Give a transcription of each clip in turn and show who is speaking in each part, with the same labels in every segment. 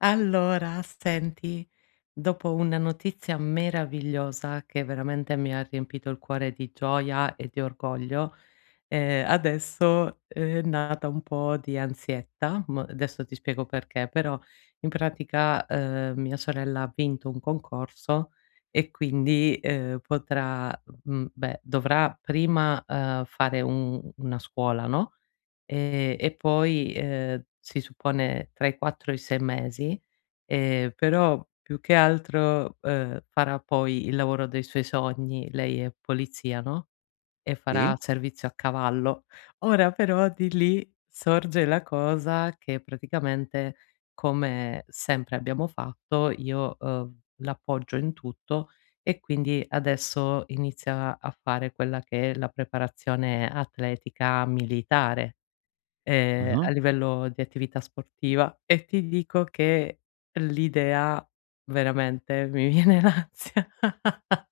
Speaker 1: Allora, senti, dopo una notizia meravigliosa che veramente mi ha riempito il cuore di gioia e di orgoglio, adesso è nata un po' di ansietta. M adesso ti spiego perché, però in pratica, mia sorella ha vinto un concorso e quindi, potrà, beh, dovrà prima, fare un una scuola, no. E poi, si suppone tra i 4 e i 6 mesi, però più che altro, farà poi il lavoro dei suoi sogni. Lei è polizia, no, e farà
Speaker 2: Sì.
Speaker 1: servizio a cavallo. Ora però di lì sorge la cosa che praticamente, come sempre abbiamo fatto, io, l'appoggio in tutto, e quindi adesso inizia a fare quella che è la preparazione atletica militare.
Speaker 2: Mh-mh.
Speaker 1: A livello di attività sportiva, e ti dico che l'idea veramente mi viene l'ansia.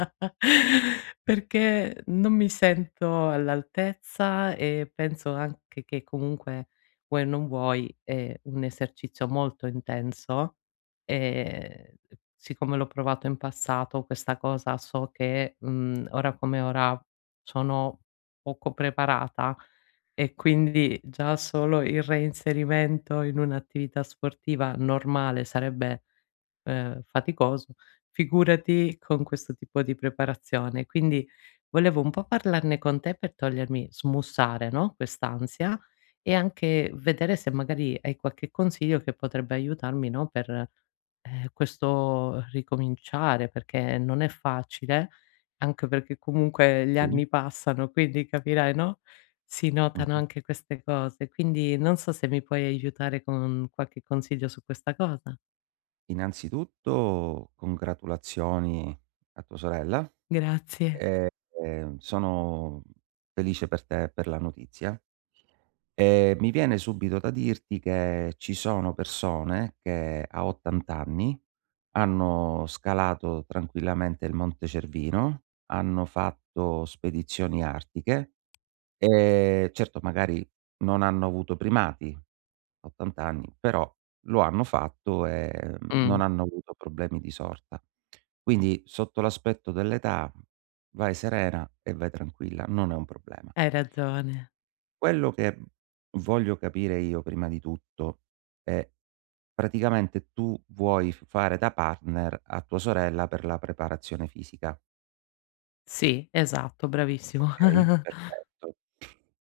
Speaker 1: Perché non mi sento all'altezza, e penso anche che comunque, vuoi o non vuoi, è un esercizio molto intenso, e siccome l'ho provato in passato questa cosa, so che, ora come ora sono poco preparata, e quindi già solo il reinserimento in un'attività sportiva normale sarebbe, faticoso, figurati con questo tipo di preparazione. Quindi volevo un po' parlarne con te per togliermi smussare, no, quest'ansia, e anche vedere se magari hai qualche consiglio che potrebbe aiutarmi, no, per, questo ricominciare, perché non è facile, anche perché comunque gli
Speaker 2: Sì.
Speaker 1: anni passano, quindi capirai, no, si notano
Speaker 2: Mh-mh.
Speaker 1: anche queste cose. Quindi non so se mi puoi aiutare con qualche consiglio su questa cosa.
Speaker 2: Innanzitutto congratulazioni a tua sorella.
Speaker 1: Grazie.
Speaker 2: Sono felice per te e per la notizia. E mi viene subito da dirti che ci sono persone che a 80 anni hanno scalato tranquillamente il Monte Cervino, hanno fatto spedizioni artiche. Certo magari non hanno avuto primati, a 80 anni, però lo hanno fatto e, non
Speaker 1: Mh,
Speaker 2: hanno avuto problemi di sorta. Quindi sotto l'aspetto dell'età vai serena e vai tranquilla, non è un problema.
Speaker 1: Hai ragione.
Speaker 2: Quello che voglio capire io prima di tutto è praticamente tu vuoi f fare da partner a tua sorella per la preparazione fisica,
Speaker 1: Sì, esatto, bravissimo.
Speaker 2: okay? Perfetto.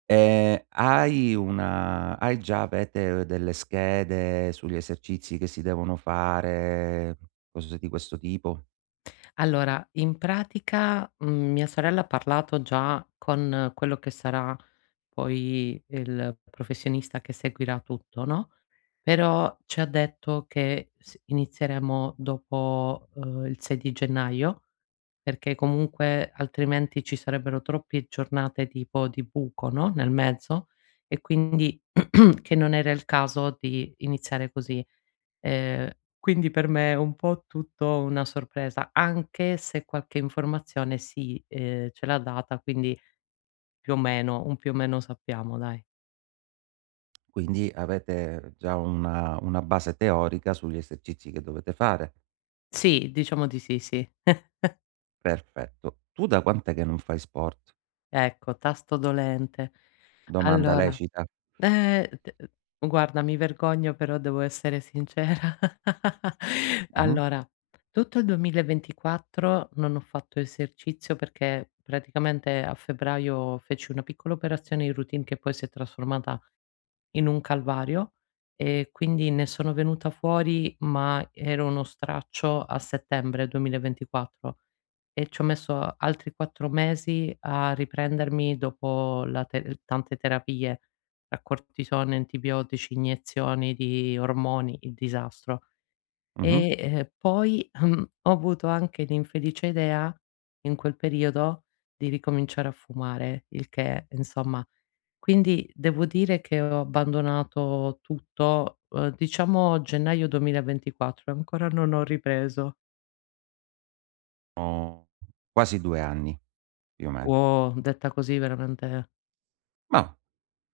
Speaker 2: Hai una hai già avete delle schede sugli esercizi che si devono fare, cose di questo tipo?
Speaker 1: Allora, in pratica, mia sorella ha parlato già con quello che sarà poi il professionista che seguirà tutto, no, però ci ha detto che s inizieremo dopo, il 6 di gennaio, perché comunque altrimenti ci sarebbero troppe giornate tipo di buco, no, nel mezzo, e quindi che non era il caso di iniziare così. Ehm, quindi per me è un po' tutto una sorpresa, anche se qualche informazione sì, ce l'ha data, quindi più o meno sappiamo dai.
Speaker 2: Quindi avete già una base teorica sugli esercizi che dovete fare.
Speaker 1: Sì, diciamo di sì, sì.
Speaker 2: Perfetto. Tu da quant'è che non fai sport?
Speaker 1: Ecco, tasto dolente.
Speaker 2: Domanda
Speaker 1: Allora,
Speaker 2: lecita.
Speaker 1: d guarda mi vergogno però devo essere sincera.
Speaker 2: Mh-mh,
Speaker 1: Allora, tutto il 2024 non ho fatto esercizio, perché praticamente a febbraio feci una piccola operazione in routine che poi si è trasformata in un calvario, e quindi ne sono venuta fuori, ma ero uno straccio a settembre 2024, e ci ho messo altri 4 mesi a riprendermi dopo la te tante terapie, tra cortisone, antibiotici, iniezioni di ormoni, il disastro.
Speaker 2: mh-mh.
Speaker 1: E, poi, ho avuto anche l'infelice idea, in quel periodo, di ricominciare a fumare, il che insomma, quindi devo dire che ho abbandonato tutto, diciamo gennaio 2024, e ancora non ho ripreso.
Speaker 2: O quasi 2 anni, più o meno.
Speaker 1: Wow, detta così veramente.
Speaker 2: Ma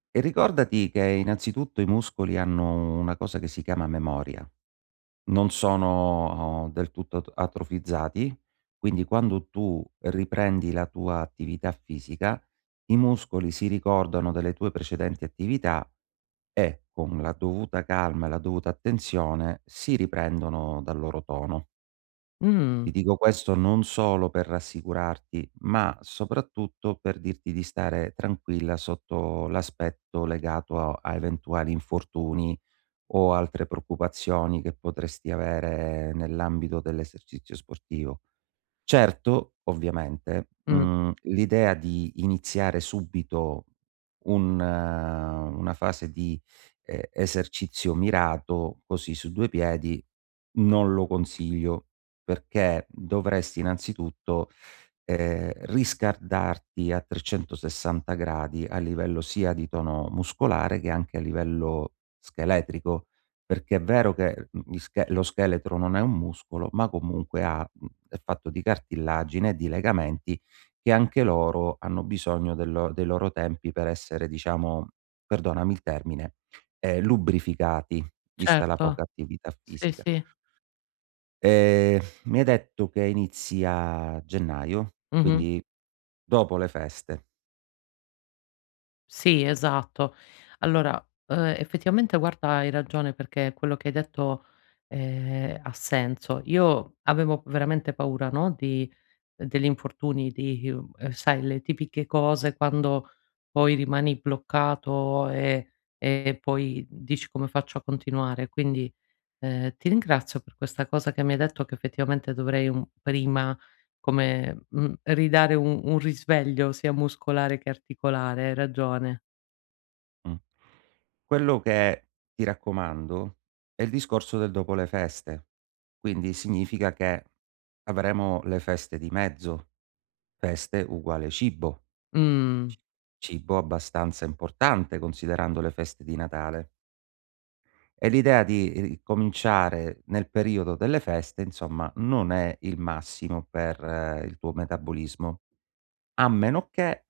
Speaker 2: e ricordati che innanzitutto i muscoli hanno una cosa che si chiama memoria. Non sono oh, del tutto at atrofizzati, quindi quando tu riprendi la tua attività fisica, i muscoli si ricordano delle tue precedenti attività e, con la dovuta calma e la dovuta attenzione, si riprendono dal loro tono.
Speaker 1: Mh,
Speaker 2: Ti dico questo non solo per rassicurarti, ma soprattutto per dirti di stare tranquilla sotto l'aspetto legato a eventuali infortuni o altre preoccupazioni che potresti avere nell'ambito dell'esercizio sportivo. Certo, ovviamente,
Speaker 1: mh,
Speaker 2: l'idea di iniziare subito un una fase di, esercizio mirato, così su 2 piedi, non lo consiglio, perché dovresti innanzitutto, riscaldarti a 360 gradi a livello sia di tono muscolare che anche a livello scheletrico. Perché è vero che, gli sche lo scheletro non è un muscolo, ma comunque è fatto di cartilagine e di legamenti che anche loro hanno bisogno del lo dei loro tempi per essere, diciamo, perdonami il termine, lubrificati, vista la
Speaker 1: certo.
Speaker 2: poca attività
Speaker 1: Sì,
Speaker 2: fisica.
Speaker 1: sì.
Speaker 2: Ehm, mi hai detto che inizi a gennaio,
Speaker 1: Mh-mh.
Speaker 2: quindi dopo le feste.
Speaker 1: Sì, esatto. Allora, effettivamente guarda hai ragione, perché quello che hai detto, ha senso. Io avevo veramente paura, no, di degli infortuni, di sai, le tipiche cose quando poi rimani bloccato, e poi dici: "Come faccio a continuare?" Quindi, ti ringrazio per questa cosa che mi hai detto, che effettivamente dovrei un prima, come, ridare un risveglio sia muscolare che articolare, hai ragione.
Speaker 2: Mh. Quello che ti raccomando è il discorso del dopo le feste, quindi significa che avremo le feste di mezzo, feste uguale cibo,
Speaker 1: Mh.
Speaker 2: cibo abbastanza importante considerando le feste di Natale. E l'idea di ri cominciare nel periodo delle feste, insomma, non è il massimo per il tuo metabolismo, a meno che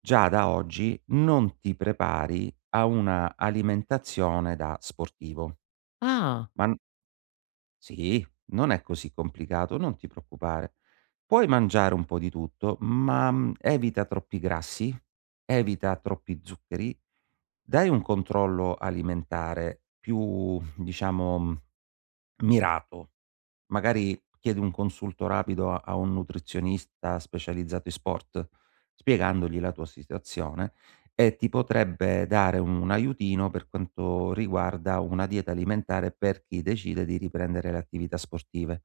Speaker 2: già da oggi non ti prepari a una alimentazione da sportivo.
Speaker 1: Ah,
Speaker 2: Ma n sì, non è così complicato, non ti preoccupare. Puoi mangiare un po' di tutto, ma, evita troppi grassi, evita troppi zuccheri, dai un controllo alimentare più, diciamo, mirato. Magari chiedi un consulto rapido a un nutrizionista specializzato in sport, spiegandogli la tua situazione e ti potrebbe dare un aiutino per quanto riguarda una dieta alimentare per chi decide di riprendere le attività sportive.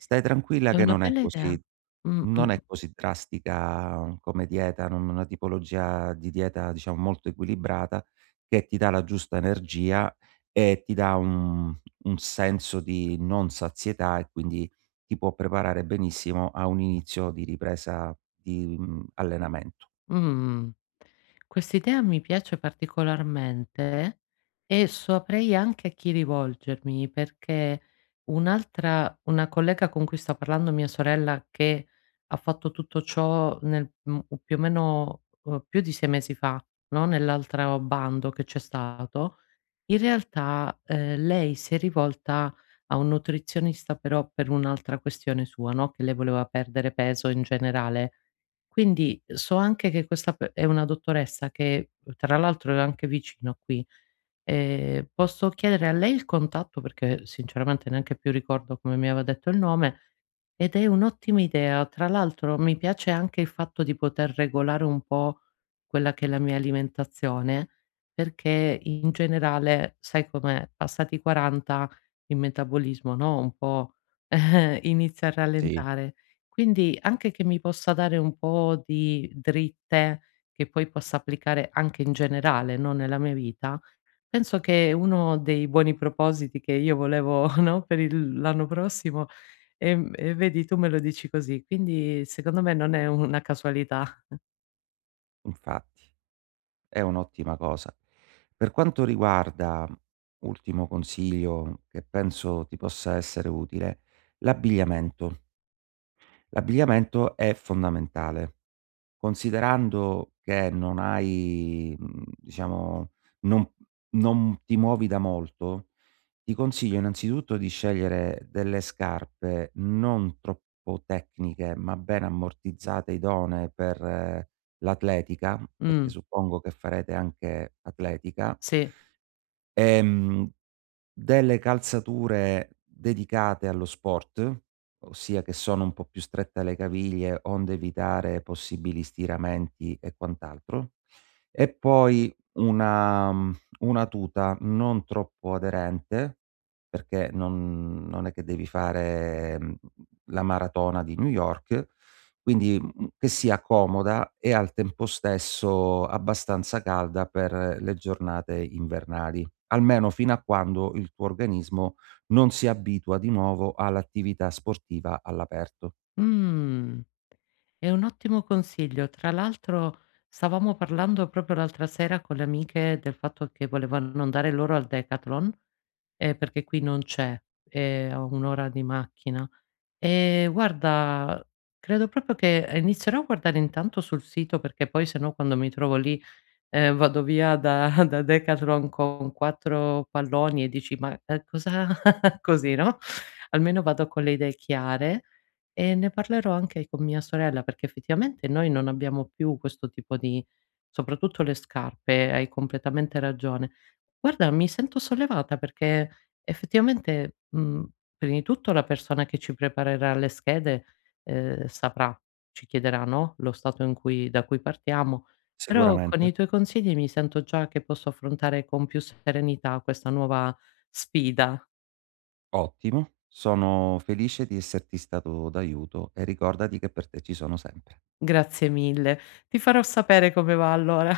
Speaker 2: Stai tranquilla
Speaker 1: è
Speaker 2: che
Speaker 1: una
Speaker 2: non è
Speaker 1: bella idea.
Speaker 2: così
Speaker 1: Mh,
Speaker 2: non è così drastica come dieta, non una tipologia di dieta, diciamo, molto equilibrata, che ti dà la giusta energia e ti dà un senso di non sazietà e quindi ti può preparare benissimo a un inizio di ripresa di, allenamento.
Speaker 1: mh, mh. Quest'idea mi piace particolarmente, e saprei anche a chi rivolgermi, perché un'altra una collega con cui sto parlando, mia sorella, che ha fatto tutto ciò nel, più o meno, più di 6 mesi fa, no, nell'altro bando che c'è stato. In realtà, lei si è rivolta a un nutrizionista, però per un'altra questione sua, no, che lei voleva perdere peso in generale. Quindi so anche che questa p è una dottoressa che tra l'altro è anche vicino qui. Posso chiedere a lei il contatto, perché sinceramente neanche più ricordo come mi aveva detto il nome, ed è un'ottima idea. Tra l'altro mi piace anche il fatto di poter regolare un po' quella che è la mia alimentazione, perché in generale, sai com'è, passati i 40 il metabolismo, no, un po' inizia a
Speaker 2: Sì,
Speaker 1: rallentare. Quindi anche che mi possa dare un po' di dritte che poi possa applicare anche in generale, no, nella mia vita. Penso che uno dei buoni propositi che io volevo, no, per il l'anno prossimo, e vedi tu me lo dici così, quindi secondo me non è una casualità.
Speaker 2: infatti. È un'ottima cosa. Per quanto riguarda, ultimo consiglio che penso ti possa essere utile, l'abbigliamento. L'abbigliamento è fondamentale. Considerando che non hai, diciamo non non ti muovi da molto, ti consiglio innanzitutto di scegliere delle scarpe non troppo tecniche, ma ben ammortizzate, idonee per l'atletica, perché
Speaker 1: Mh,
Speaker 2: suppongo che farete anche atletica.
Speaker 1: sì.
Speaker 2: Ehm delle calzature dedicate allo sport, ossia che sono un po' più strette alle caviglie, onde evitare possibili stiramenti e quant'altro. E poi una tuta non troppo aderente, perché non è che devi fare, la maratona di New York, quindi, che sia comoda e al tempo stesso abbastanza calda per le giornate invernali almeno fino a quando il tuo organismo non si abitua di nuovo all'attività sportiva all'aperto.
Speaker 1: Mh, è un ottimo consiglio. Tra l'altro stavamo parlando proprio l'altra sera con le amiche del fatto che volevano andare loro al Decathlon, perché qui non c'è, è a 1 ora di macchina. Guarda, credo proprio che inizierò a guardare intanto sul sito, perché poi se no quando mi trovo lì. Vado via da da Decathlon con 4 palloni e dici: "Ma, cosa", così, no, almeno vado con le idee chiare, e ne parlerò anche con mia sorella, perché effettivamente noi non abbiamo più questo tipo di, soprattutto le scarpe, hai completamente ragione. Guarda, mi sento sollevata, perché effettivamente, prima di tutto la persona che ci preparerà le schede, saprà, ci chiederà, no, lo stato in cui da cui partiamo, però con
Speaker 2: Sicuramente.
Speaker 1: i tuoi consigli mi sento già che posso affrontare con più serenità questa nuova sfida.
Speaker 2: Ottimo, sono felice di esserti stato d'aiuto e ricordati che per te ci sono sempre.
Speaker 1: Grazie mille. Ti farò sapere come va allora.